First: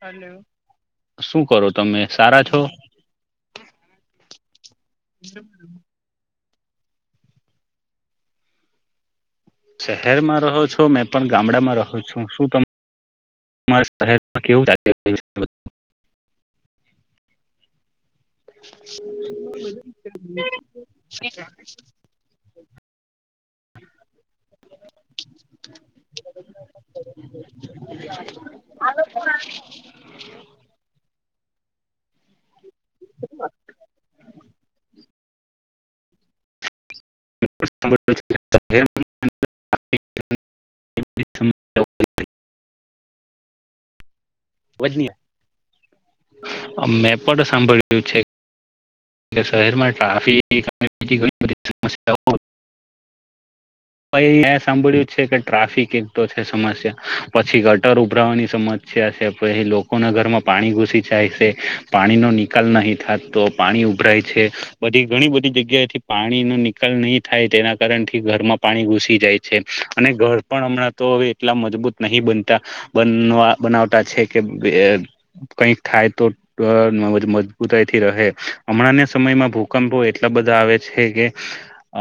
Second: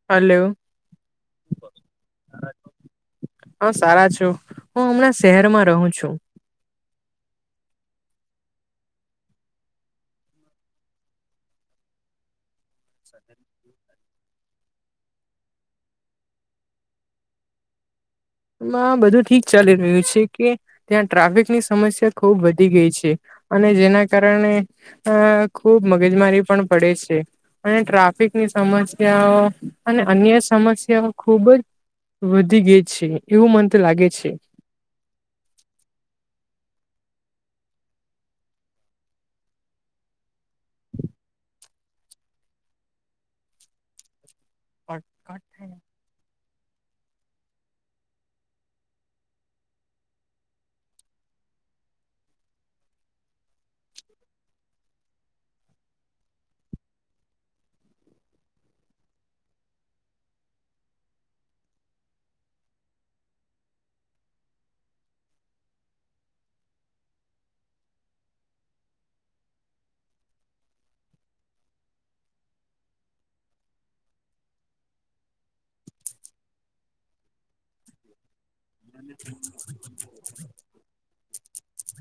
હાલો hello શું કરો તમે સારા છો હા સારા છો હું હમણાં શહેરમાં રહું છું. શહેરમાં રહો છો મેં પણ ગામડામાં રહુ છુ શું ત મારા શહેમાં કેવું [unintelligible] એમાં બધું ઠીક ચાલી રહ્યું છે, કે ત્યાં ટ્રાફિકની સમસ્યા ખુબ વધી ગઈ છે, અને જેના કારણે અ ખુબ મગજમારી પણ પડે છે. અને ટ્રાફિકની સમસ્યાઓ અને અન્ય સમસ્યાઓ ખુબ જ વધી ગઈ છે, એવું મન તો લાગે છે. [inaudible] [inaudible] અવાજ કત નહીં થાય ને મેં પણ સાંભળ્યું છે. કે શહેરમાં ટ્રાફિક [unintelligible] સમ્યા હો પણ મે સાંભળ્યું છે કે ટ્રાફિક એક તો છે, સમસ્યા પછી ગટર ઉભરાવાની સમ સ્યા છે, એ લોકોના ઘરમાં પાણી ઘૂસી જાય છે, પાણીનો નિકાલ નહીં થાય તો પાણી ઉભરાય છે, બધી ઘણી બધી જગ્યાથી પાણીનો નિકાલ નહીં થાય તેના કારણથી ઘરમાં પાણી ઘુસી જાય છે, અને ઘર પણ હમણાં તો હવે એટલા મજબૂત નહી બનતા બનવા બનાવટા છે, કે કઈક થાય તો મજબૂતાઈ થી રહે હમણાં ના સમયમાં ભૂકંપો એટલા બધા આવે છે, કે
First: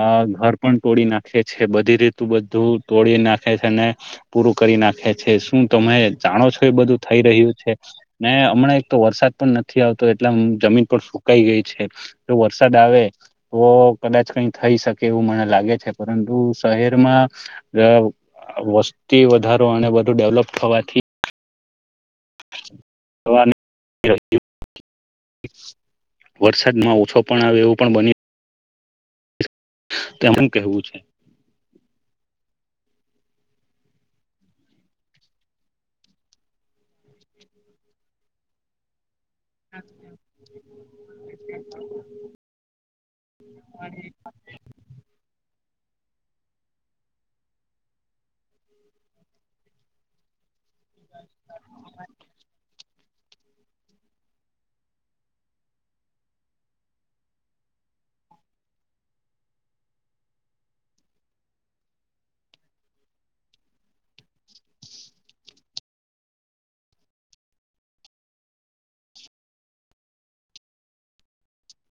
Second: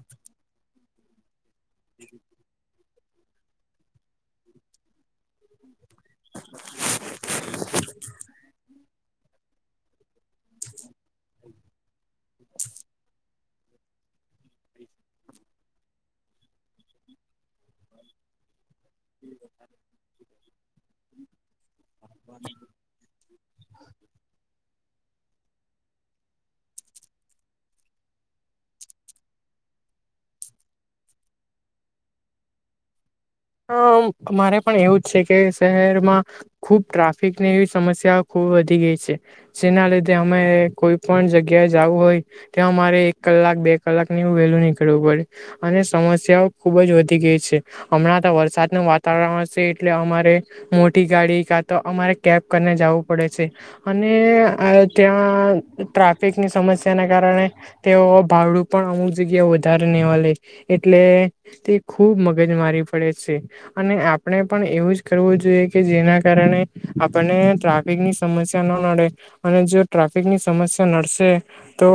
આ ઘર પણ તોડી નાખે છે, બધી રીતુ બધું તોડી નાખે છે, અને પૂરું કરી નાખે છે, શું તમે જાણો છો એ બધું થઈ રહ્યું છે. ને હમણાં એક તો વરસાદ પણ નથી આવતો એટલે એમ જમીન પર શું કાઈ ગઈ છે તો વરસાદ આવે તો કદાચ કંઈ થઈ શકે એવું મને લાગે છે, પરંતુ શહેરમાં અ વસ તે વધારો અને વધું ડેવલપ થવાથી [inaudible] [inaudible] વરસાદમાં ઓછો પણ આવે એવું પણ બની તેમન કહેવું છે. અ મારે પણ એવું જ છે, કે શહેરમાં ખૂબ ટ્રાફિકની એવી સમસ્યા ખૂ બહુ વધી ગઈ છે. જેના લીધે અમે કોઈ પણ જગ્યાએ જાવું હોય ત્યાં અમારે એક કલાક બે કલાકની વેલું નીકળું પડે. અને સમસ્યાઓ ખૂબ જ વધી ગઈ છે હમણાં તો વરસાદનું વાતાવરણ હશે એટલે અમારે મોટી ગાડી કા તો અમારે કેબ કરીને જાવું પડે છે. અને અ ત્યાં ટ્રાફિકની સમસ્યાના કારણે તેઓ તો ભાડું પણ અમુક જગ્યા વધારેને એવા લે એટલે તે ખૂબ મગજમારી પડે છે. અને આપણે પણ એવું જ કરવું જોઈએ કે જેના કારણે આપણને ટ્રાફિક ફિકની સમસ્યા ન નડે અને જો ટ્રાફિકની સમસ્યા નડશે તો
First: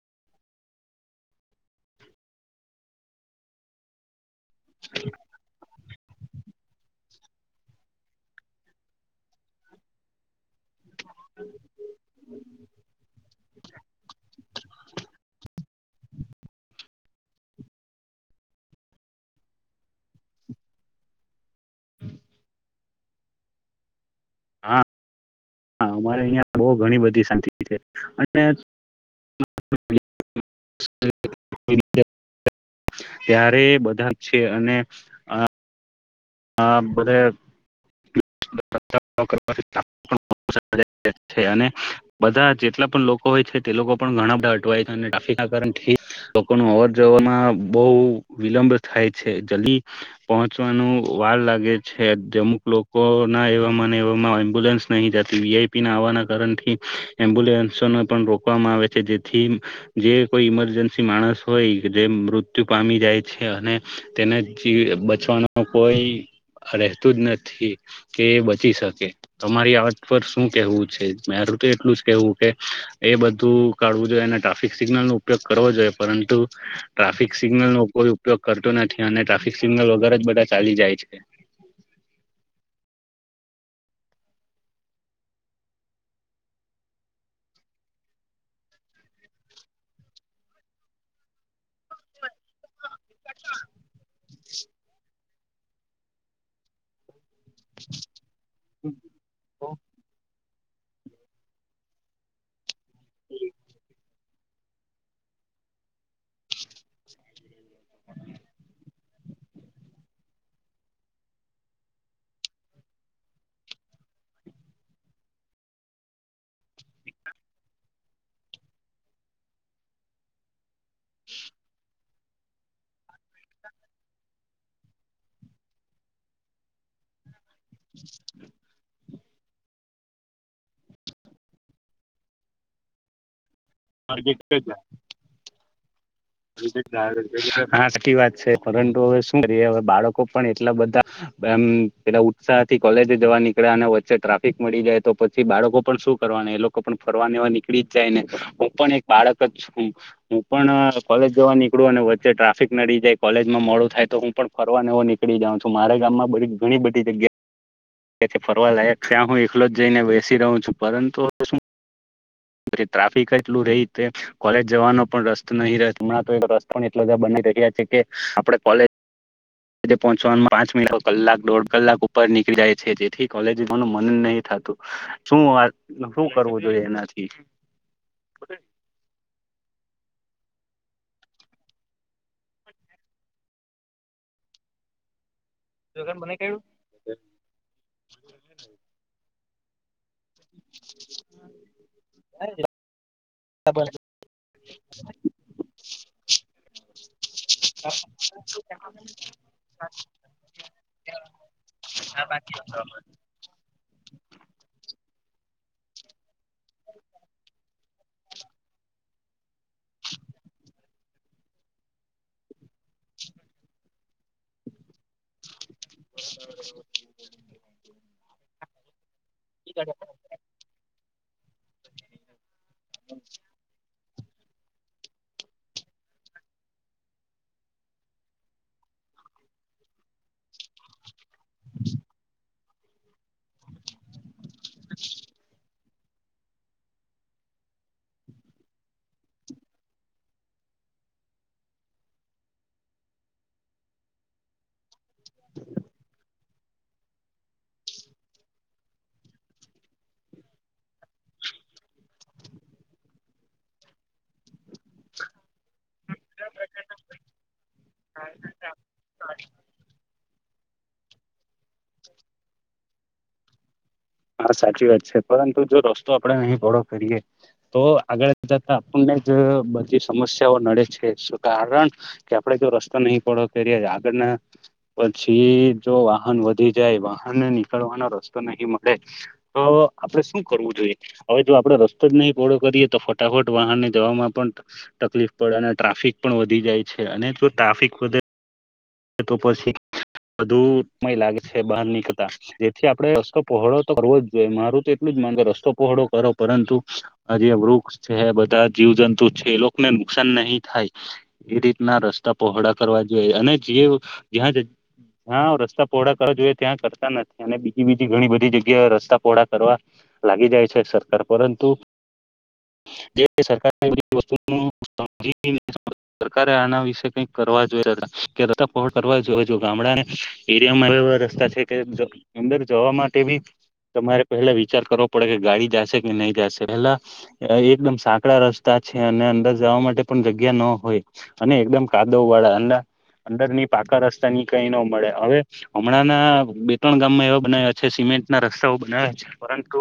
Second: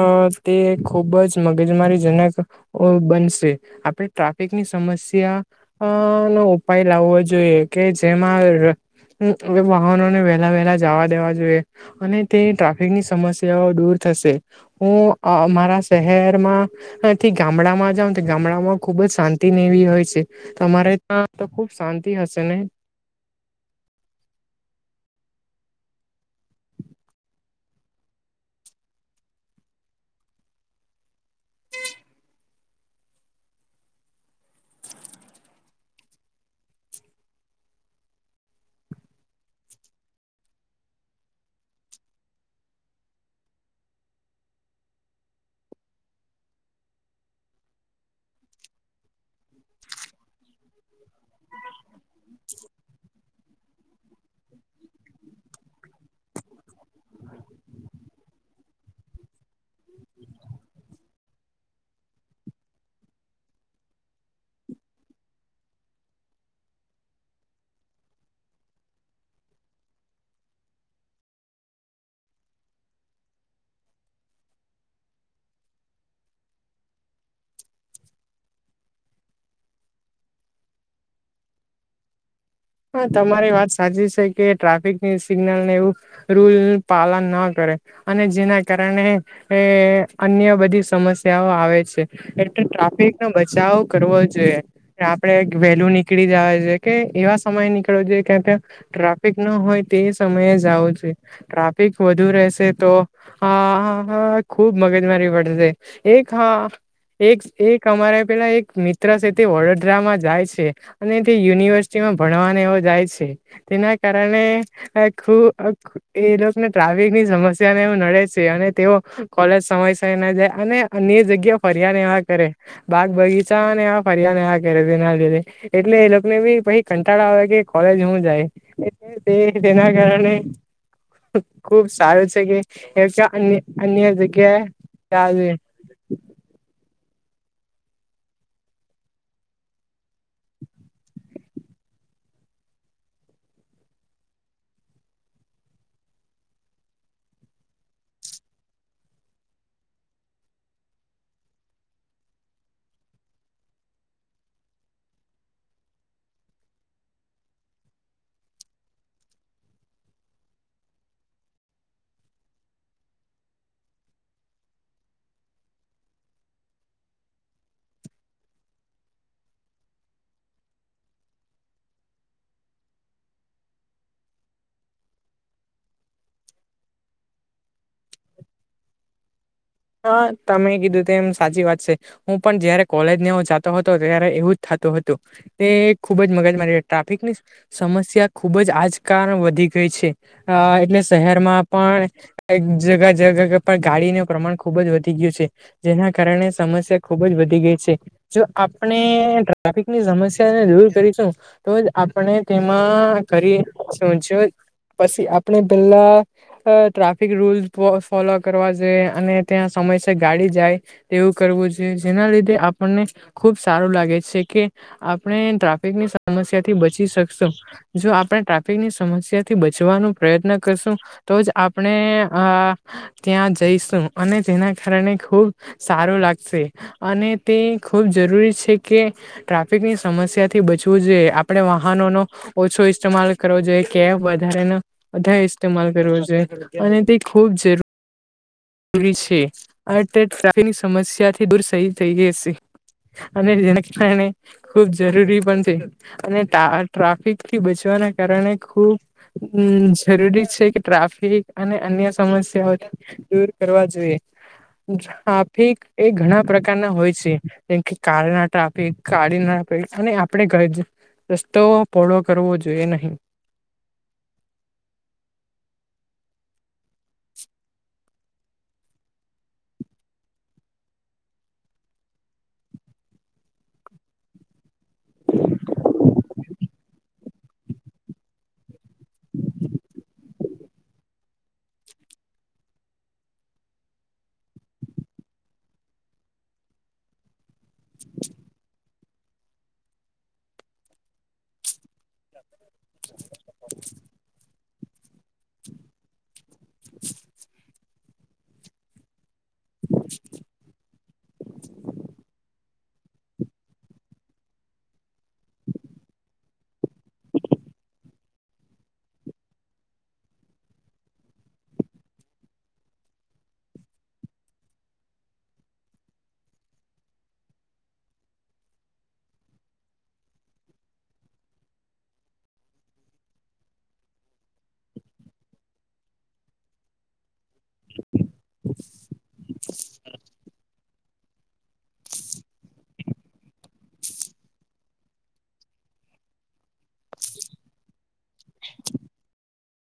અ તે ખૂબ જ મગજમારી જનક બનશે. આપણે ટ્રાફિકની સમસ્ અ નો ઉપાય લાવો જોઈએ. કે જેમાં વાહનોને વે વેલા વેલા જાવા દેવા જોઈએ. અને તે ટ્રાફિકની સમસ્યાઓ દૂર થશે. હું અ અમારા શહેરમાંથી ગામડામાં જાવનું તે ગામડામાં ખૂબ જ શાંતિને એવી હોય છે. તમારે ત્યાં તો ખુબ શાંતિ હશે ને? હા હા અમારે અહીંયા બહુ ઘણી બધી શાંતિ છે. અને [inaudible] ત્યારે બધા છે અને આ આ બધાં [inaudible] અને બધા જેટલા પણ લોકો હોય છે છે. તે લોકો પણ ઘણા બધા અટવાય છે અને ટ્રાફિકના કારણથી લોકોનું અવર જવરમાં બહુ વી વિલંબ થાય છે. જલ્દી પહોંચવાનું વાળ લાગે છે. જે અમુક લોકોના એવા માં ને એવામાં એમ્બ્યુલન્સ નહીં જતી વીઆઈપીના આવાના કારણથી એમ્બ્યુલન્સોને પણ રોકવામાં આવે છે. જેથી જે કોઈ ઈમરજન્સી માણસ હોય જે મૃત્યુ પામી જાય છે અને તેને જીવ બચવાનો કોઈ રેહતું જ નથી કે એ બચી શકે. તમારી આ વાત પર શું કેહવું છે? [inaudible] મારું તો એટલું જ કેવું કે એ બધું કાઢવું જોઈએ. અને ટ્રાફિક સિગ્નલનો ઉપયોગ કરવો જોઈએ. પરંતુ ટ્રાફિક સિગ્નલનો કોઈ ઉપયોગ કરતું નથી. અને ટ્રાફિક સિગ્નલ વગર જ બધા ચાલી જાય છે. હા તમારી વાત સાચી છે. કે ટ્રાફિકની સિગ્નલને એવું રૂલ પાલન ના કરે રે અને જેના કારણે એ અન્ય બધી સમસ્યાઓ આવે છે. એટલે ટ્રા ફિકનો બચાવ કરવો જોઈએ. આપણેે વહેલું નીકળી જાવા જોએ કે એવા સમય નિકળવું જોએ. કા તો ટ્રાફિક ન હોય તે સમયે જ જાવું જોઈએ. ટ્રાફિક વધુ રહેશે તો આ હા હા ખૂબ મગજમારી પડશે. એક હા એક એક અમારા પેલા એક મિત્ર સે તે વડોદરામાં જાય છે. અને તે યુનિવર્સિટીમાં ભણવાને એવો જાય છે. તેના કારણે ખૂ એ લોકને ટ્રાફિકની સમસ્યાને એવુ નડે છે. અને તેઓ કોલેજ સમયસર ન જાય અને અન્ય જગ્યા ફર્યા ને એવા કરે. બાગ બગીચાને એવા ફરિયાને એવા કરે જેના લીધે એટલે એ લોકને બી પહિ કંટાળો આવે કે કોલેજ હું જાય એટલે તે જેના કારણે ખુબ સારું છે કે [inaudible] અન્ય અન્ય જગ્યાએ છે ચાલે. [inaudible] હા સાચી વાત છે પરંતુ હવે શું કરીએ હવે બાળકો પણ એટલા બધા એમ પેલા ઉત્સાહથી કોલેજે જવા નીકળ્યા અને વચ્ચે ટ્રાફિક મળી જાય તો પછી બાળકો પણ શું કર ફ એ લોકો પણ ફરવાને એવા નીકળી જ જાય ને હું પણ એક બાળક જ છું હું પણ કોલેજ જવા નીકળું અને વચ્ચે ટ્રાફિક નડી જાય કોલેજમાં મોડું થાય તો હું પણ ફરવાનેવું નીકળી જાઉં છું મારે ગામમાં ઘણી બધી જગ્યા ફરવા લાયક છે હું એકલો જ જઈને બેસી રહું છું પરંતુ હવે શું પી ટ્રાફિક એટલું રહી તે કોલેજ જવાનો પણ રસ્તો નહી રહે હમણાં તો રસ્તો પણ એટલો બધા બ રહ્યા છે કે આપણે કોલેજ જે પહોંચવા પાંચ મિનટ કલાક દોઢ કલાક ઉપર નીકળ જાય છે જેથી કોલેજનું મન નહીં થાય શું હું કરવું જોઈએ એનાથી [inaudible] હ તમે કીધું તેમ એમ સાચી વાત છે હું પણ જયારે કોલેજ ને જાતો હતો ત્યારે એવું જ થતું હતું તે ખુબ જ મગજ મારી ટ્રાફિકની સમસ્યા ખુબ જ આજકાલ વધી ગઈ છે અ એટલે શહેરમાં પણ એક જગા જગા જ પર ગાડીનું પ્રમાણ ખ વધી ગયું છે જેના કારણે સમસ્યા ખૂબ જ વધ જો આપણે ટ્રાફિકની સમસ્યાને દૂર કરીશું તો જ આપણે એમાં ઘરી શજય પછી આપણે પેલા તો ટ્રાફિક રૂલ્સ ફોલો કરવા જોઈએ અને ત્યાં સમયસર ગાડી જાય એવું કરવું જોઈએ જેના લીધે આપને ખુબ સારું લાગે છે કે આપણે ટ્રાફિકની સમસ્યાથી બચી શકશું જો આપણે ટ્રાફિકની સમસ્યાથી બચવાનો પ્રયત્ન કરશું તો જ આપણે ત્યાં જઈશું અને તેના કારણે ખૂબ સારો લાગશે અને તે ખૂબ જરૂરી છે કે ટ્રાફિકની સમસ્યા થી બચવું જોઈએ આપડે વાહનો નો ઓછો ઇસ્માલ કરવો જોઈએ કે વધ બધા ઇસ્તેમાલ કરવો જોઈએ અને તે ખૂબ જરૂર રી છે આફની સમસ્યાથી દૂર થઈ જઈ જશે અને જેના કારણે ખુબ જરૂરી પણ છે અને ટા ટ્રાફિક થી બચવાના કારણે ખૂબ જરૂરી છે કે ટ્રાફિક અને અન્ય સમસ્યાઓને દૂર કરવા જોઈએ ટાફી એ ઘણા પ્રકારના હોય છે જેમ કે કાળીના ટ્રાફિક કાળીના અને આપણે રસ્તો પહોળો કરવો જોઈએ નહી [inaudible] હા સાચી વાત છે પરંતુ જો રસ્તો આપડણે નહીં પહોળો કરીએ તો આગળ જતા આપણે જ બધી સમસ્યાઓ નડે છે છતાં કારણ કે આપડણે જો રસ્તો નહીં પહોળો કરીએ આગળ પછી જો વાહન વધી જાય વાહન નીકળવાનો રસ્તો નહી મળે [unintelligible] આપડે શું કરવું જોઈએ હવે જો આપડે રસ્તો જ નહી પહળો કરીએ તો ફટાફટ વાહનને જવામાં પણ તકલીફ પડે અને ટ્રાફિક પણ વધી જાય છે અને જો ટ્રાફિક વધે તો પછી બધુ મય લાગે છે બહાર નીકળતા જેથી આપડે રસ્તો પહોળો તો કરવો જ જોઈએ મારું તો એટલું જ ગો રસ્તો પહોળો કરો પરંતુ આ જે વૃક્ષ છે બધા જીવ જંતુ છે એ લોકોને નુકસાન નહીં થાય એ રીતના રસ્તા પહોળા કરવા જોઈએ અને [unintelligible] હા રસ્તા પહોળા કરવા જોઈએ ત્યાં કરતા નથી અને બીજી બીજી ઘણી બધી જગ્યાએ રસ્તા પહોળા કરવા લાગી જાય છે સરકાર પરંતુ જે સરકાર એ વસ્તુ સમ સરકારે આના વિશે કઈક કરવા જોયા હતા રસ્તા પહોળા કરવા જો જો ગામડાને એરિયામાં એ રસ્તા છે કે અંદર જવા માટે બી તમારે પહેલા વિચાર કરવો પડે કે ગાડી જશે કે નહી જશે પેલા એકદમ સા રસ્તા છે અને અંદર જવા માટે પણ જગ્યા ન હોય અને એકદમ કાદવ વાળા એ અંદરની પાકા રસ્તા ની કઈ ન મળે હવે હમણાંના બે ત્રણ ગામમાં એવા બનાયા છે સિમેન્ટ ના રસ્તાઓ બનાવે છે પરંતુ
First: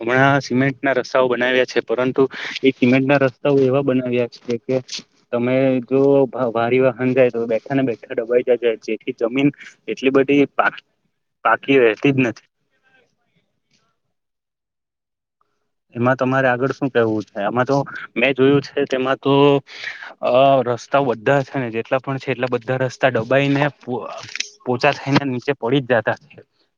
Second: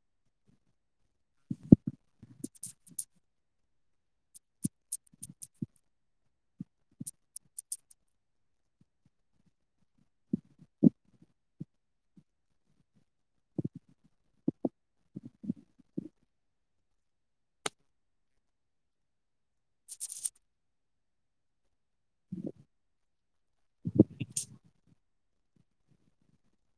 હમણાં સિમેન્ટના રસ્તાઓ બનાવ્યા છે પરંતુ એ સિમેન્ટના રસ્તાઓ એવા બનાવ્યા છે કે તમે જો ભારી વાહન જાય તો બેઠા ને બેઠા ડબાઈ જાય જ જેથી જમીન એટલી બધી પા પાકી રહેતી જ નથી. એમાં તમારે આગળ શું કેવું છે આમાં તો મેં જોયું છે તેમાં તો અ રસ્તાઓ બધા છે ને જેટલા પણ છે એટલા બધા રસ્તા ડબાઈ ને પોચા થઈને નીચે પડી જ જતા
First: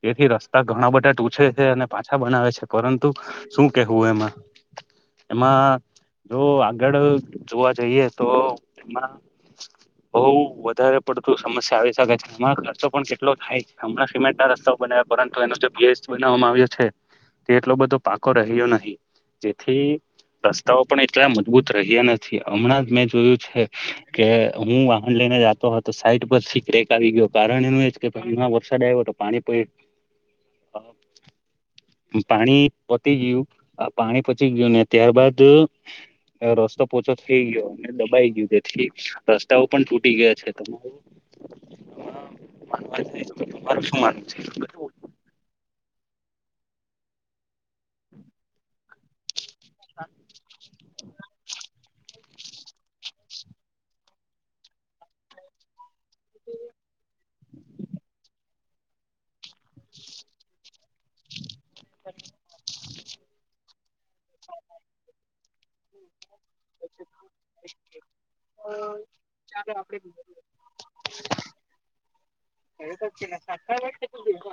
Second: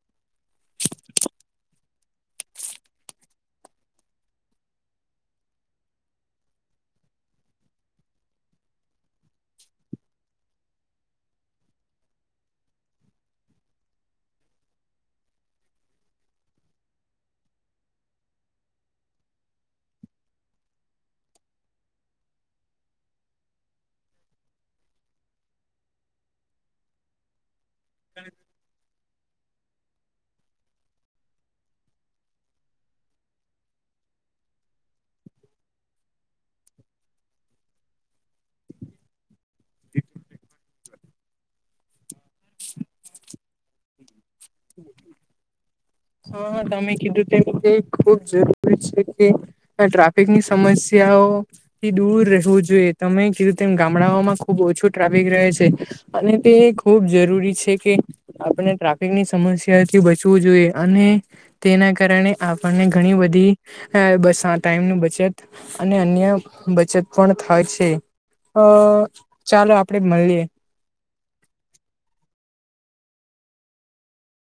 તેથી રસ્તા ઘણા બધા ટૂછે છે અને પાછા બનાવે છે પરંતુ શું કેવું એમાં, એમાં જો આગળ જોવા જઈએ તો એમાં બઉ વધારે પડતું સમસ્યા આવી શકે છે. આ ખર્ચો પણ કેટલો થાય છે હમણાં સિમેન્ટના રસ્તા બને નાવ્યા પરંતુ એનો જે બેઝ બનાવામાં આવ્યો છે તે એટલો બધો પાકો રહ્યો નહી. જેથી રસ્તાઓ પણ એટલા મજબૂત રહ્યા નથી હમણાં જ મેં જોયું છે કે હું વાહન લઈ ને જાતો હતો સાઈટ પરથી ક્રેક આવી ગયો કારણ એનું એ જ કે પાણીમાં વરસાદ આવ્યો તો પાણી [inaudible] પાણી પતી ગયું પાણી પચી ગયું ને ત્યારબાદ રસ્તો પોચો થઈ ગયો અને દબાઈ ગયું જેથી રસ્તાઓ પણ તૂટી ગયા છે. [inaudible] તમારું શું માનવું? [inaudible] હા હા તમે કીધું તેમ તે ખૂબ જરૂરી છે કે ટ્રાફિકની સમસ્યાઓથી દૂર રહે વું જોઈએ. તમે કીધું તેમ ગામડાઓમાં ખુબ ઓછું ટ્રાફિક રહે છે અને તે ખૂબ જરૂરી છે કે આપણે ટ્રાફિકની સમસ્યાથી બચવું જોઈએ અને તેના કારણે આપણને ઘણી બધી બ ટાઈમની બચત અને અન્ય બચત પણ થાય છે. અ ચાલો આપડે મળીએ. [inaudible]